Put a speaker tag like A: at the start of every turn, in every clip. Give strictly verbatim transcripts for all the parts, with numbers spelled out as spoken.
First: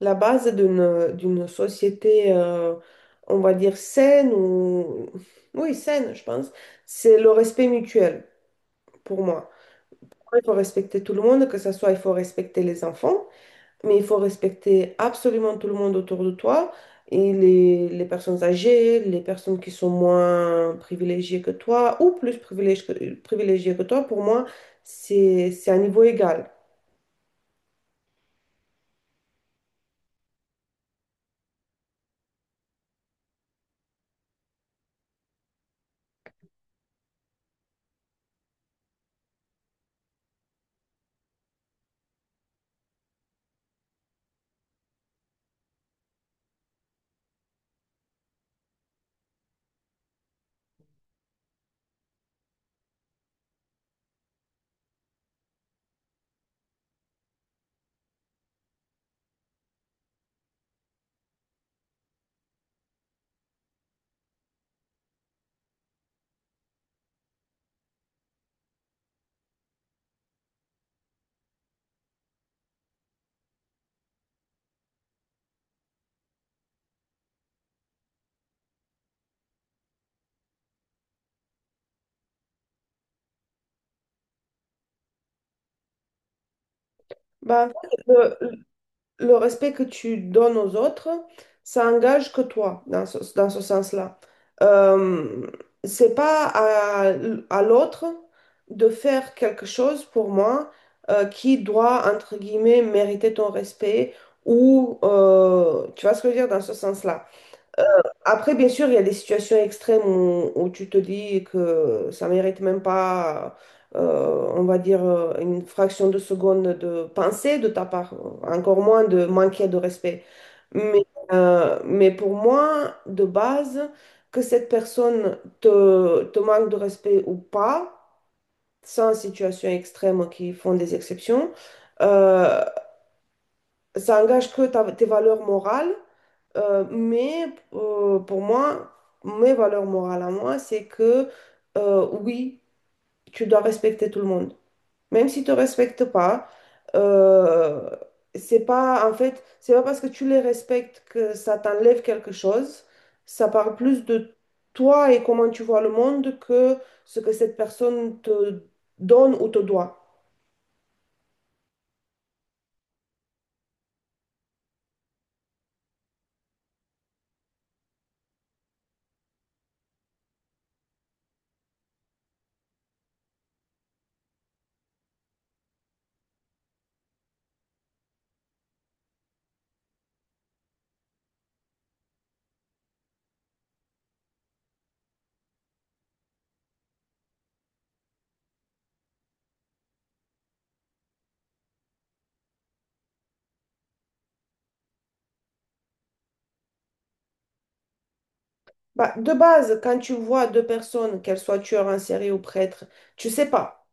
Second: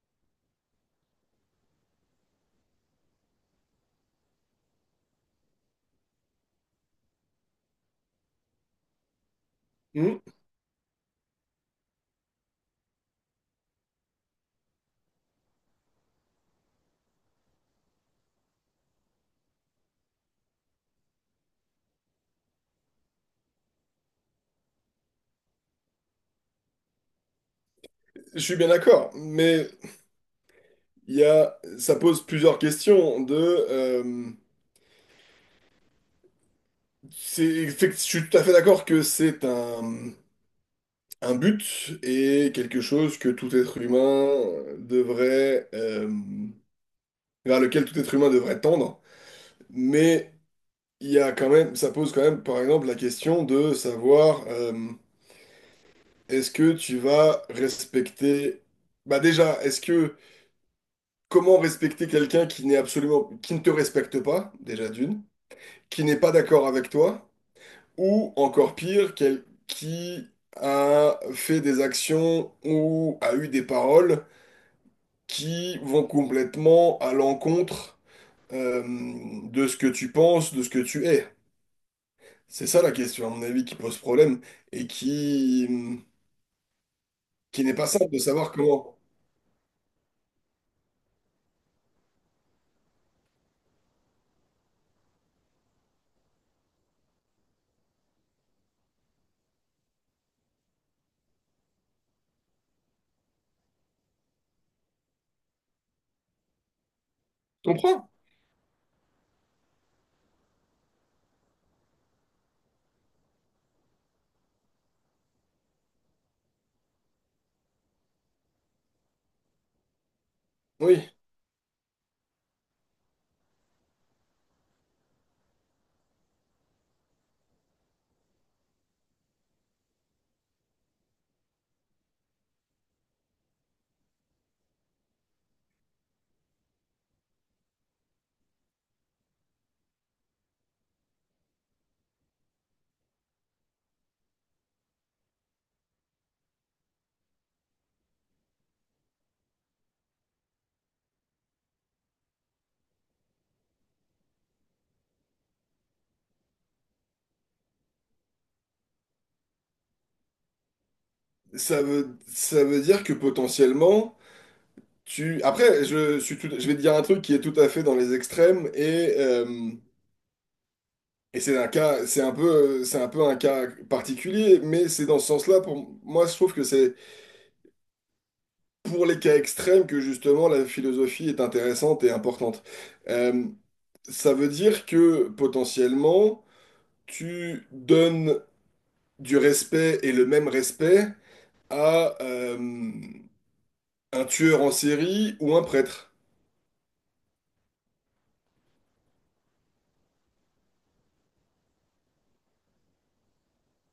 A: La base d'une d'une société, euh, on va dire saine ou oui saine, je pense, c'est le respect mutuel pour moi.
B: Hmm,
A: Il faut respecter tout le monde, que ce soit il faut respecter les enfants, mais il faut respecter absolument tout le monde autour de toi et les, les personnes âgées, les personnes qui sont moins privilégiées que toi ou plus privilégiées que, privilégiées que toi. Pour moi, c'est c'est un niveau égal.
B: je suis bien d'accord, mais il y a, ça pose plusieurs questions de, euh, c'est, effect- je suis tout à fait d'accord que c'est un, un but et quelque chose que tout être humain devrait, euh, vers lequel tout être humain devrait tendre, mais il y a quand même, ça pose quand même, par exemple, la question de savoir, euh, est-ce que tu vas respecter, bah déjà, est-ce que, comment respecter quelqu'un qui n'est absolument, qui ne te respecte pas, déjà d'une, qui n'est pas d'accord avec toi, ou encore pire, quel- qui a fait des actions ou a eu des paroles qui vont complètement à l'encontre euh, de ce que tu penses, de ce que tu es. C'est ça la question, à mon avis, qui pose problème et qui, qui
A: Bah,
B: n'est pas simple de
A: le,
B: savoir comment.
A: le respect que tu donnes aux autres, ça engage que toi dans ce, dans ce sens-là. Euh, c'est pas à, à l'autre de faire quelque chose pour moi euh, qui doit, entre guillemets, mériter ton respect ou, euh, tu vois ce que je veux dire dans ce sens-là.
B: Tu comprends?
A: Après, bien sûr, il y a des situations extrêmes où, où tu te dis que ça mérite même pas, euh, on va dire, euh, une fraction de seconde de pensée de ta part, encore moins de manquer de respect. Mais,
B: Oui.
A: euh, mais pour moi, de base, que cette personne te, te manque de respect ou pas, sans situation extrême qui font des exceptions, euh, ça engage que ta- tes valeurs morales. Euh, mais euh, pour moi, mes valeurs morales à moi, c'est que euh, oui, tu dois respecter tout le monde. Même si tu ne respectes pas, euh, c'est pas en fait, c'est pas parce que tu les respectes que ça t'enlève quelque chose. Ça parle plus de toi et comment tu vois le monde que ce que cette personne te donne ou te doit.
B: Ça veut, ça veut dire que potentiellement, tu... Après, je suis tout- je vais te dire un truc qui est tout à fait dans les extrêmes et, euh, et c'est un cas, c'est un peu, c'est un peu un cas particulier, mais c'est dans ce sens-là, pour moi, je trouve que c'est pour les cas extrêmes que justement la philosophie est intéressante et importante. Euh, ça veut dire que potentiellement, tu donnes du respect et le même respect à euh, un tueur en série ou un prêtre.
A: Bah, de base, quand tu vois deux personnes, qu'elles soient tueurs en série ou prêtres, tu sais pas.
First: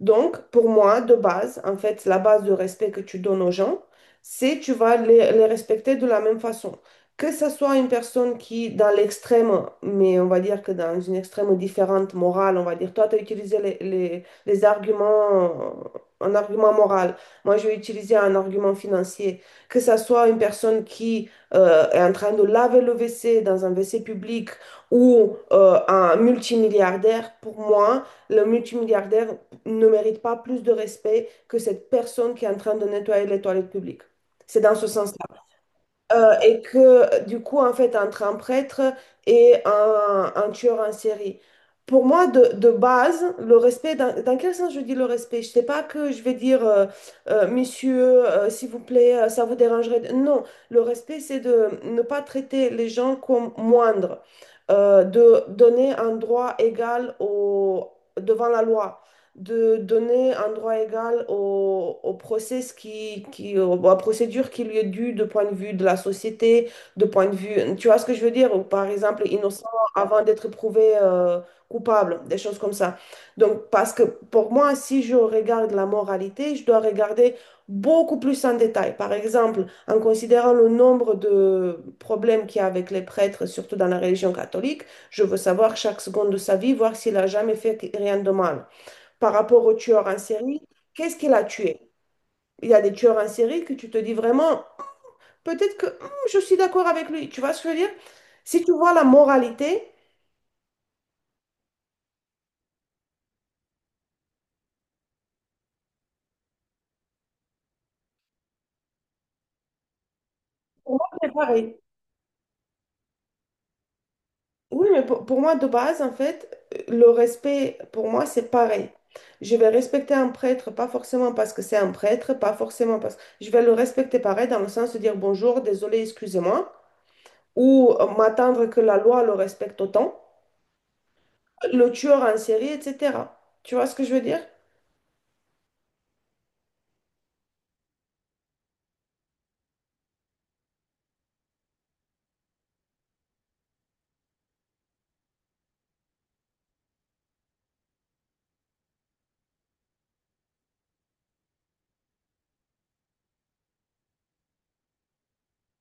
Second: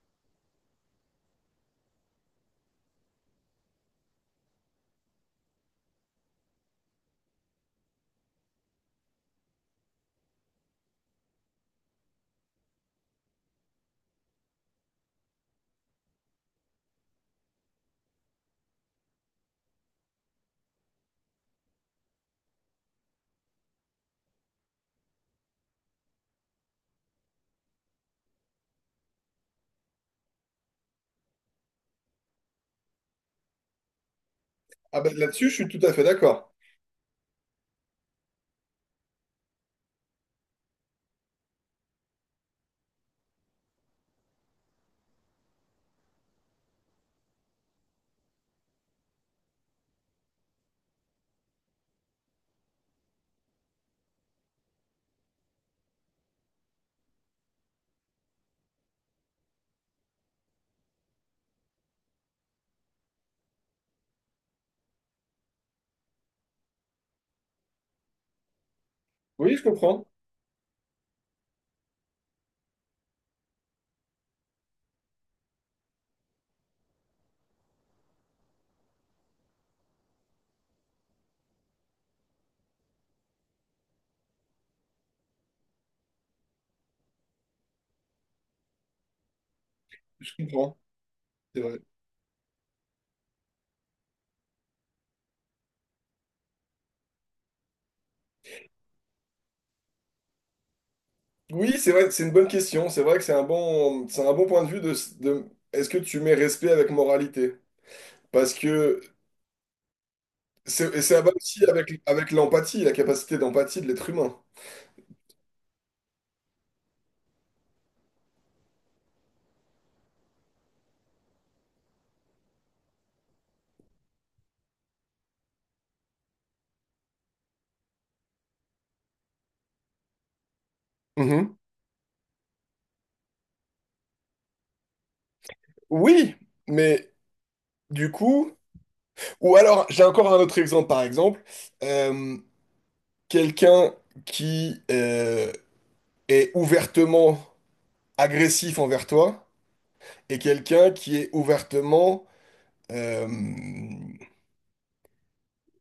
A: Donc, pour moi, de base, en fait, la base de respect que tu donnes aux gens, c'est tu vas les, les respecter de la même façon. Que ce soit une personne qui, dans l'extrême, mais on va dire que dans une extrême différente morale, on va dire, toi, tu as utilisé les, les, les arguments, euh, un argument moral, moi, je vais utiliser un argument financier. Que ce soit une personne qui euh, est en train de laver le W C dans un W C public ou euh, un multimilliardaire, pour moi, le multimilliardaire ne mérite pas plus de respect que cette personne qui est en train de nettoyer les toilettes publiques. C'est dans ce
B: Ah ben
A: sens-là.
B: là-dessus, je suis tout à fait
A: Euh,
B: d'accord.
A: et que du coup, en fait, entre un prêtre et un, un tueur en série, pour moi, de, de base, le respect, dans, dans quel sens je dis le respect? Je ne sais pas que je vais dire, euh, euh, monsieur, euh, s'il vous plaît, euh, ça vous dérangerait. de- Non, le respect, c'est de ne pas traiter les gens comme moindres, euh, de donner un droit égal au, devant la loi de donner un droit égal au, au process qui, qui, au- à la procédure qui lui est due de point de vue de la société, de point de vue, tu vois ce que je veux dire? Ou par exemple,
B: Oui, je
A: innocent
B: comprends.
A: avant d'être prouvé euh, coupable, des choses comme ça. Donc, parce que pour moi, si je regarde la moralité, je dois regarder beaucoup plus en détail. Par exemple, en considérant le nombre de problèmes qu'il y a avec les prêtres, surtout dans la religion catholique, je veux savoir chaque seconde de sa vie, voir s'il a jamais fait rien de mal par rapport au tueur en
B: Je
A: série,
B: comprends.
A: qu'est-ce qu'il a
B: C'est vrai.
A: tué? Il y a des tueurs en série que tu te dis vraiment, peut-être que hmm, je suis d'accord avec lui. Tu vois ce que je veux dire? Si tu vois la moralité,
B: Oui, c'est vrai, c'est une bonne question. C'est vrai que c'est un bon, c'est un bon point de vue de, de- est-ce que tu mets respect avec moralité? Parce que
A: pour
B: c'est, et
A: moi,
B: ça va
A: c'est
B: aussi
A: pareil.
B: avec, avec l'empathie, la capacité d'empathie de l'être humain.
A: Oui, mais pour, pour moi, de base, en fait, le respect, pour moi, c'est pareil. Je vais respecter un prêtre, pas forcément parce que c'est un prêtre, pas forcément parce que... Je vais le respecter pareil, dans le sens de dire bonjour, désolé, excusez-moi, ou euh, m'attendre que la loi le respecte autant,
B: Mhm.
A: le tueur en série, et cetera. Tu vois ce que je veux dire?
B: Oui, mais du coup, ou alors j'ai encore un autre exemple, par exemple, euh, quelqu'un qui euh, est ouvertement agressif envers toi et quelqu'un qui est ouvertement euh,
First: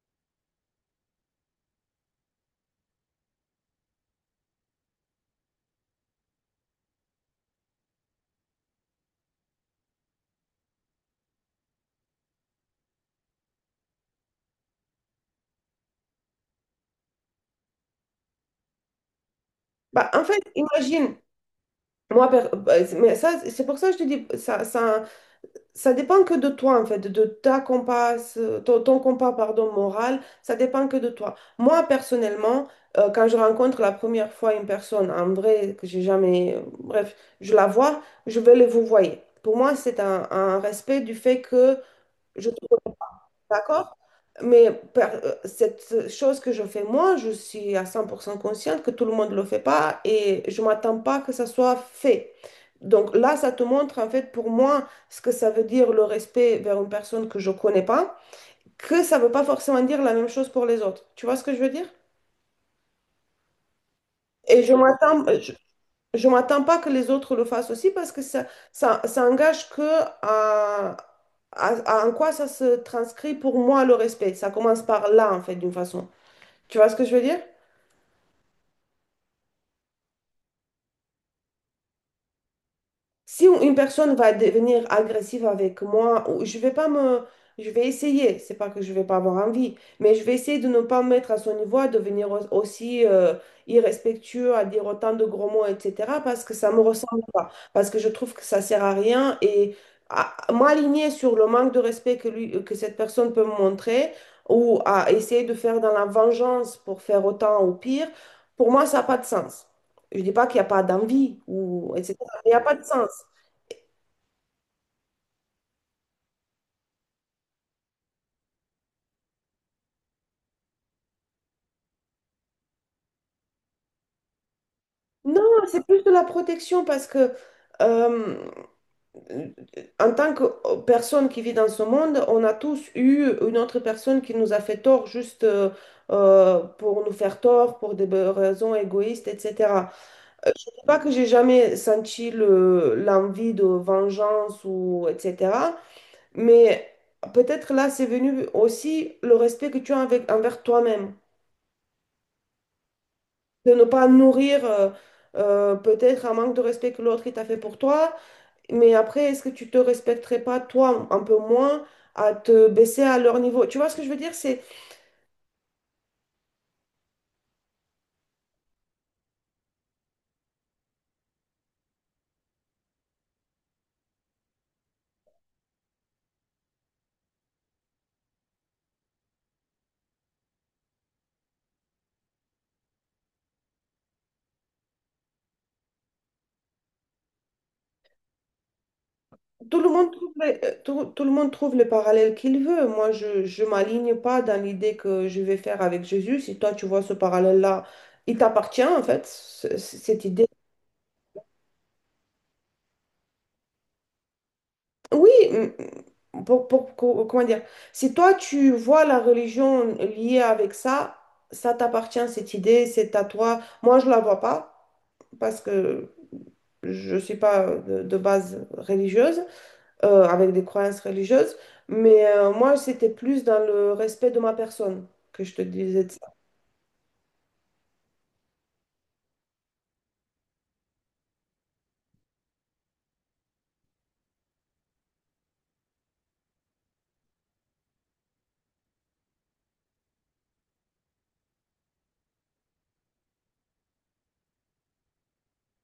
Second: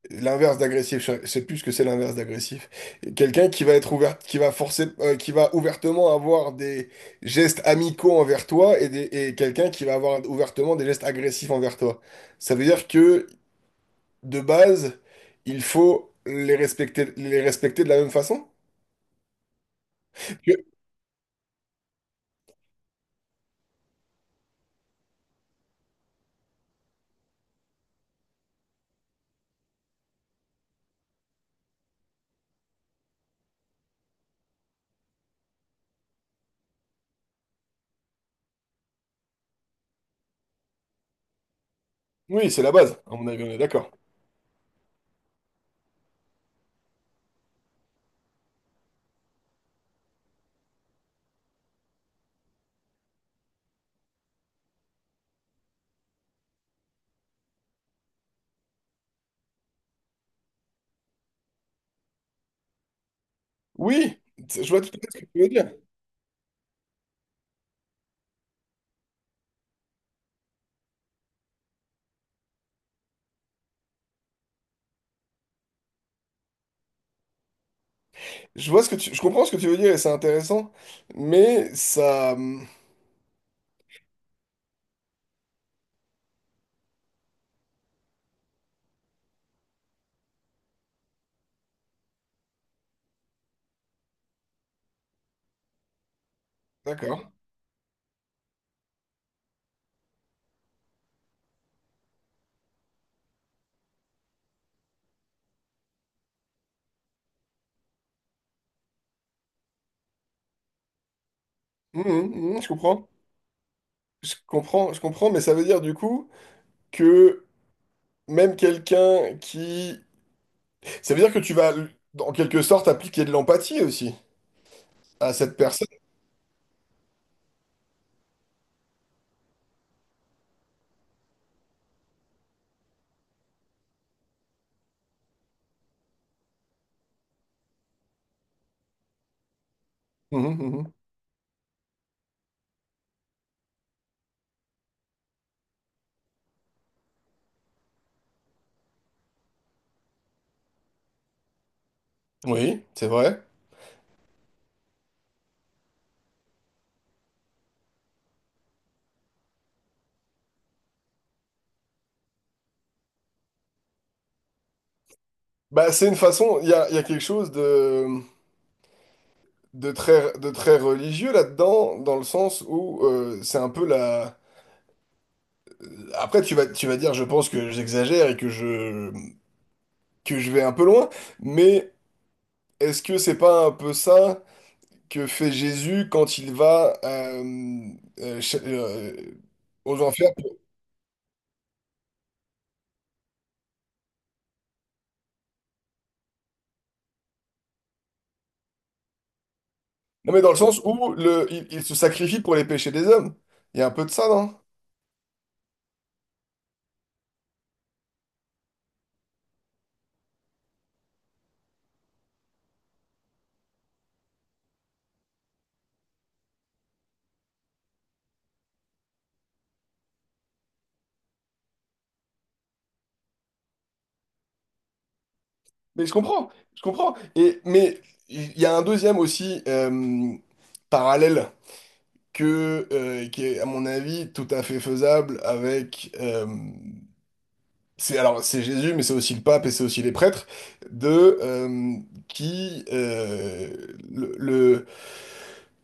B: l'inverse d'agressif, je sais plus ce que c'est l'inverse d'agressif. Quelqu'un qui va être ouvert, qui va forcer, euh, qui va ouvertement avoir des gestes amicaux envers toi et, des- et quelqu'un qui va avoir ouvertement des gestes agressifs envers toi. Ça veut dire que, de base, il faut les respecter, les respecter de la même façon?
A: Bah, en fait,
B: Que-
A: imagine, moi, per- bah, c'est- mais ça, c'est pour ça que je te dis, ça, ça, ça dépend que de toi, en fait, de ta compasse, ton, ton compas, pardon, moral, ça dépend que de toi. Moi, personnellement, euh, quand je rencontre la première fois une personne, en vrai, que j'ai jamais, euh, bref, je la vois, je vais le vous voyez. Pour moi, c'est un, un respect du fait que je
B: Oui,
A: te
B: c'est la
A: connais,
B: base, à mon avis, on est d'accord.
A: d'accord? Mais par- euh, cette chose que je fais moi, je suis à cent pour cent consciente que tout le monde ne le fait pas et je m'attends pas que ça soit fait. Donc là, ça te montre en fait pour moi ce que ça veut dire le respect vers une personne que je connais pas, que ça veut pas forcément dire la même chose pour les autres. Tu vois ce que je veux dire?
B: Oui,
A: Et
B: je
A: je
B: vois tout à fait ce
A: m'attends,
B: que tu veux
A: je,
B: dire.
A: je m'attends pas que les autres le fassent aussi parce que ça, ça, ça engage que à, à- à en quoi ça se transcrit pour moi le respect. Ça commence par là en fait d'une façon. Tu vois ce que je veux dire?
B: Je vois ce que tu, je comprends ce que tu veux dire et c'est intéressant, mais ça, hum,
A: Si une personne va devenir agressive avec moi, ou- je vais pas me, je vais essayer. C'est pas que je vais pas avoir envie, mais je vais essayer de ne pas me mettre à son niveau, à devenir au- aussi euh, irrespectueux, à dire autant de gros mots, et cetera. Parce que ça me ressemble
B: d'accord.
A: pas, parce que je trouve que ça sert à rien et à- à m'aligner sur le manque de respect que lui, que cette personne peut me montrer, ou à essayer de faire dans la vengeance pour faire autant ou pire, pour moi ça n'a pas de sens. Je dis pas qu'il n'y a pas d'envie ou
B: Hum,
A: et cetera.
B: hum,
A: Il n'y a
B: hum, je
A: pas de
B: comprends.
A: sens.
B: Je comprends, je comprends, mais ça veut dire du coup que même quelqu'un qui... Ça veut dire que tu vas, en quelque sorte, appliquer de l'empathie aussi à
A: Non,
B: cette
A: c'est
B: personne.
A: plus de la protection parce que euh, en tant que euh, personne qui vit dans ce monde, on a tous eu une autre personne qui nous a fait tort juste euh, euh, pour nous faire tort, pour des raisons égoïstes, et cetera.
B: Mhm,
A: C'est
B: mhm.
A: pas que j'ai jamais senti le, l'envie de vengeance ou et cetera. Mais peut-être là, c'est venu aussi le respect que tu as avec- envers toi-même.
B: Oui, c'est vrai.
A: De ne pas nourrir euh, euh, peut-être un manque de respect que l'autre il t'a fait pour toi. Mais après, est-ce que tu te respecterais pas toi un peu moins à te baisser à leur niveau? Tu vois ce que je veux dire? C'est
B: Bah, c'est une façon, il y a, il y a quelque chose de, de très, de très religieux là-dedans, dans le sens où euh, c'est un peu la... Après, tu vas, tu vas dire, je pense que j'exagère et que je, que je vais un peu loin, mais est-ce que c'est pas un peu ça? Que fait Jésus quand il va euh, euh, ch- euh,
A: tout le
B: aux
A: monde
B: enfers.
A: trouve les- euh, tout, tout le monde trouve le parallèle qu'il veut. Moi, je je m'aligne pas dans l'idée que je vais faire avec Jésus. Si toi tu vois ce parallèle-là, il t'appartient en fait, ce- cette
B: Non, mais
A: idée.
B: dans le sens où le, il, il se sacrifie pour les péchés des hommes. Il y a un peu de ça, non?
A: Oui, m- pour, pour- co- comment dire, si toi tu vois la religion liée avec ça, ça t'appartient, cette idée, c'est à toi. Moi, je la vois pas parce que je suis pas de, de base religieuse, euh, avec des croyances religieuses, mais euh, moi, c'était plus dans le respect de ma personne que je te disais
B: Mais
A: de
B: je
A: ça.
B: comprends, je comprends. Et, mais il y a un deuxième aussi euh, parallèle que, euh, qui est, à mon avis, tout à fait faisable avec... euh, c'est, alors, c'est Jésus, mais c'est aussi le pape et c'est aussi les prêtres, de, euh, qui... euh, le, le-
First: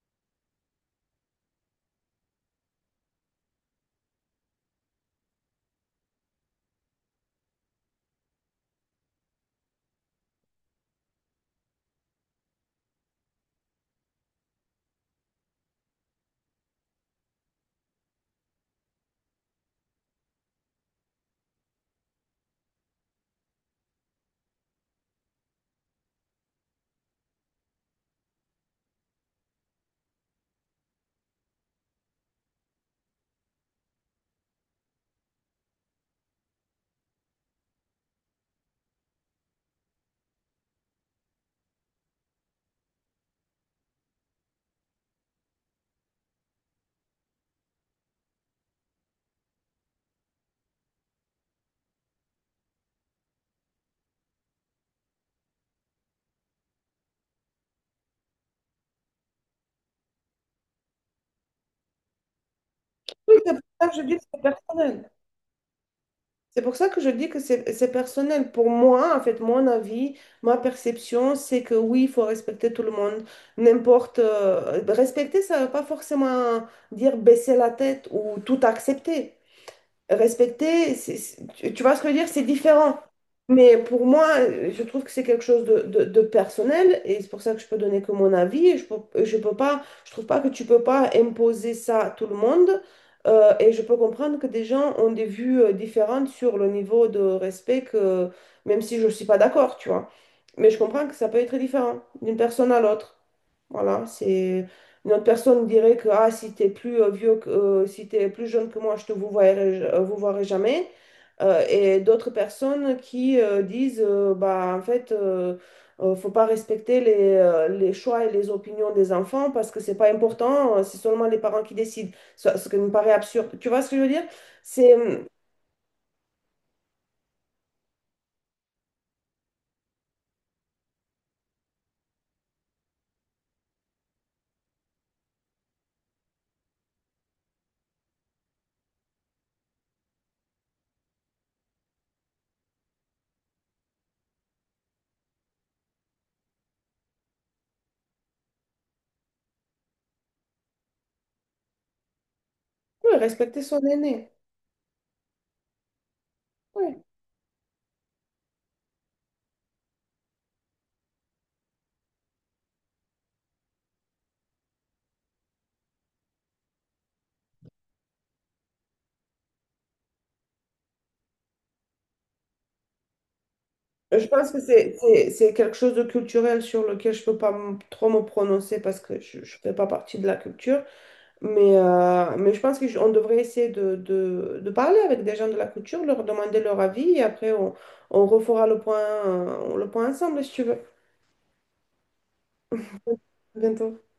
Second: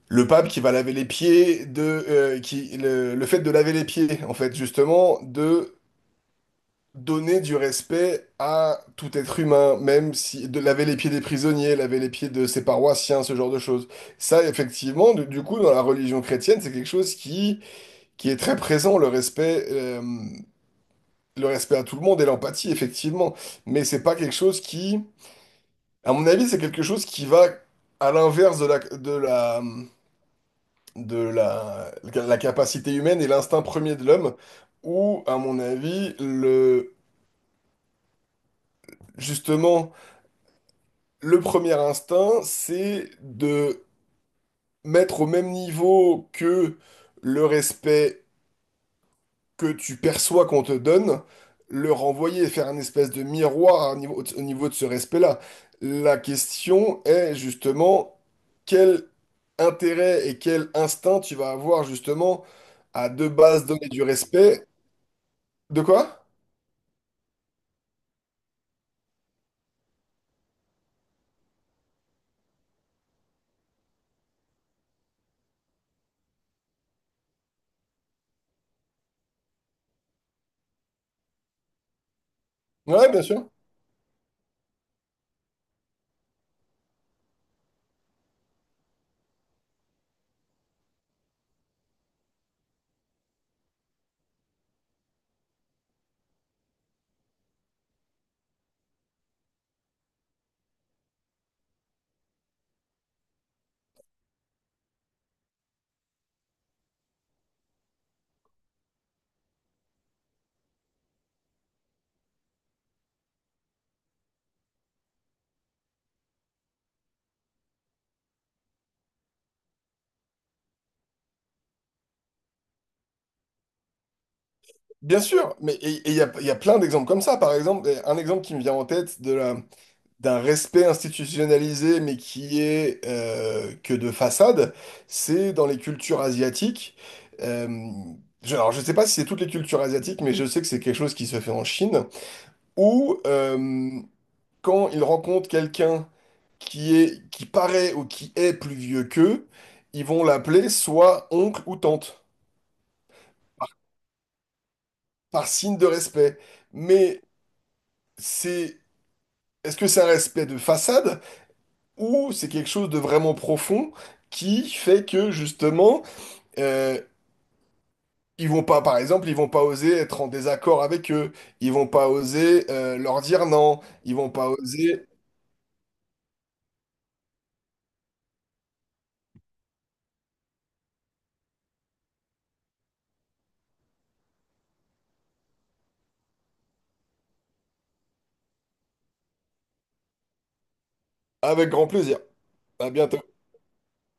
B: le pape qui va laver les pieds de euh, qui le, le fait de laver les pieds en fait justement de donner du respect à tout être humain même si de laver les pieds des prisonniers, laver les pieds de ses paroissiens, ce genre de choses, ça effectivement du, du coup dans la religion chrétienne c'est quelque chose qui qui est très présent, le respect euh, le respect à tout le monde et l'empathie effectivement, mais c'est pas quelque chose qui à mon avis c'est quelque chose qui va à l'inverse de la de la de la, la capacité humaine et l'instinct premier de l'homme, où, à mon avis, le, justement, le premier instinct, c'est de mettre au même niveau que le respect que tu perçois qu'on te donne, le renvoyer et faire un espèce de miroir à un niveau- au niveau de ce respect-là. La question est justement quel intérêt et quel instinct tu vas avoir justement à de
A: Oui, c'est pour
B: base
A: ça
B: donner
A: que je
B: du
A: dis que c'est
B: respect.
A: personnel.
B: De quoi?
A: C'est pour ça que je dis que c'est c'est personnel. Pour moi, en fait, mon avis, ma perception, c'est que oui, il faut respecter tout le monde. N'importe. Euh, respecter, ça ne veut pas forcément dire baisser la tête ou tout accepter respecter, c'est- c'est- tu vois ce que je veux dire? C'est différent.
B: Ouais, bien sûr.
A: Mais pour moi, euh, je trouve que c'est quelque chose de, de- de personnel et c'est pour ça que je peux donner que mon avis. Et je peux, je peux pas, je trouve pas que tu peux pas imposer ça à tout le monde. Euh, et je peux comprendre que des gens ont des vues euh, différentes sur le niveau de respect que, même si je suis pas d'accord, tu vois. Mais je comprends que ça peut être différent d'une personne à l'autre. Voilà, c'est une autre personne dirait que ah, si t'es plus euh, vieux que, euh, si t'es plus jeune que moi, je te vous verrai, euh, vous verrai jamais. Euh, et d'autres personnes qui euh, disent euh, bah en fait euh, euh, faut pas respecter les, euh, les choix et les opinions des enfants parce que c'est pas important, euh, c'est seulement les parents qui décident. Ce, ce qui me paraît absurde. Tu vois ce que je veux dire? C'est euh,
B: Bien sûr. Mais et- et il y a, il y a plein d'exemples comme ça. Par exemple, un exemple qui me vient en tête de la, d'un respect institutionnalisé, mais qui est euh, que de façade, c'est dans les cultures asiatiques. Euh, je, alors, je sais pas si c'est toutes les cultures asiatiques, mais je sais que c'est quelque chose qui se fait en Chine, où euh, quand ils rencontrent quelqu'un qui est, qui paraît ou qui est plus vieux qu'eux, ils vont l'appeler soit oncle ou tante,
A: ouais, respecter son aîné.
B: par signe de respect.
A: Ouais.
B: Mais c'est, est-ce que c'est un respect de façade ou c'est quelque chose de vraiment profond qui fait que justement euh, ils vont pas, par exemple, ils vont pas oser être en désaccord avec eux, ils vont pas oser euh, leur dire non, ils
A: Je
B: vont pas
A: pense que c'est
B: oser
A: c'est- c'est quelque chose de culturel sur lequel je peux pas m- trop me prononcer parce que je ne fais pas partie de la culture. Mais, euh, mais je pense qu'on devrait essayer de, de, de parler avec des gens de la culture, leur demander leur avis et après on, on refera le point, euh, le point ensemble si tu veux.
B: avec grand plaisir. À bientôt.
A: À bientôt.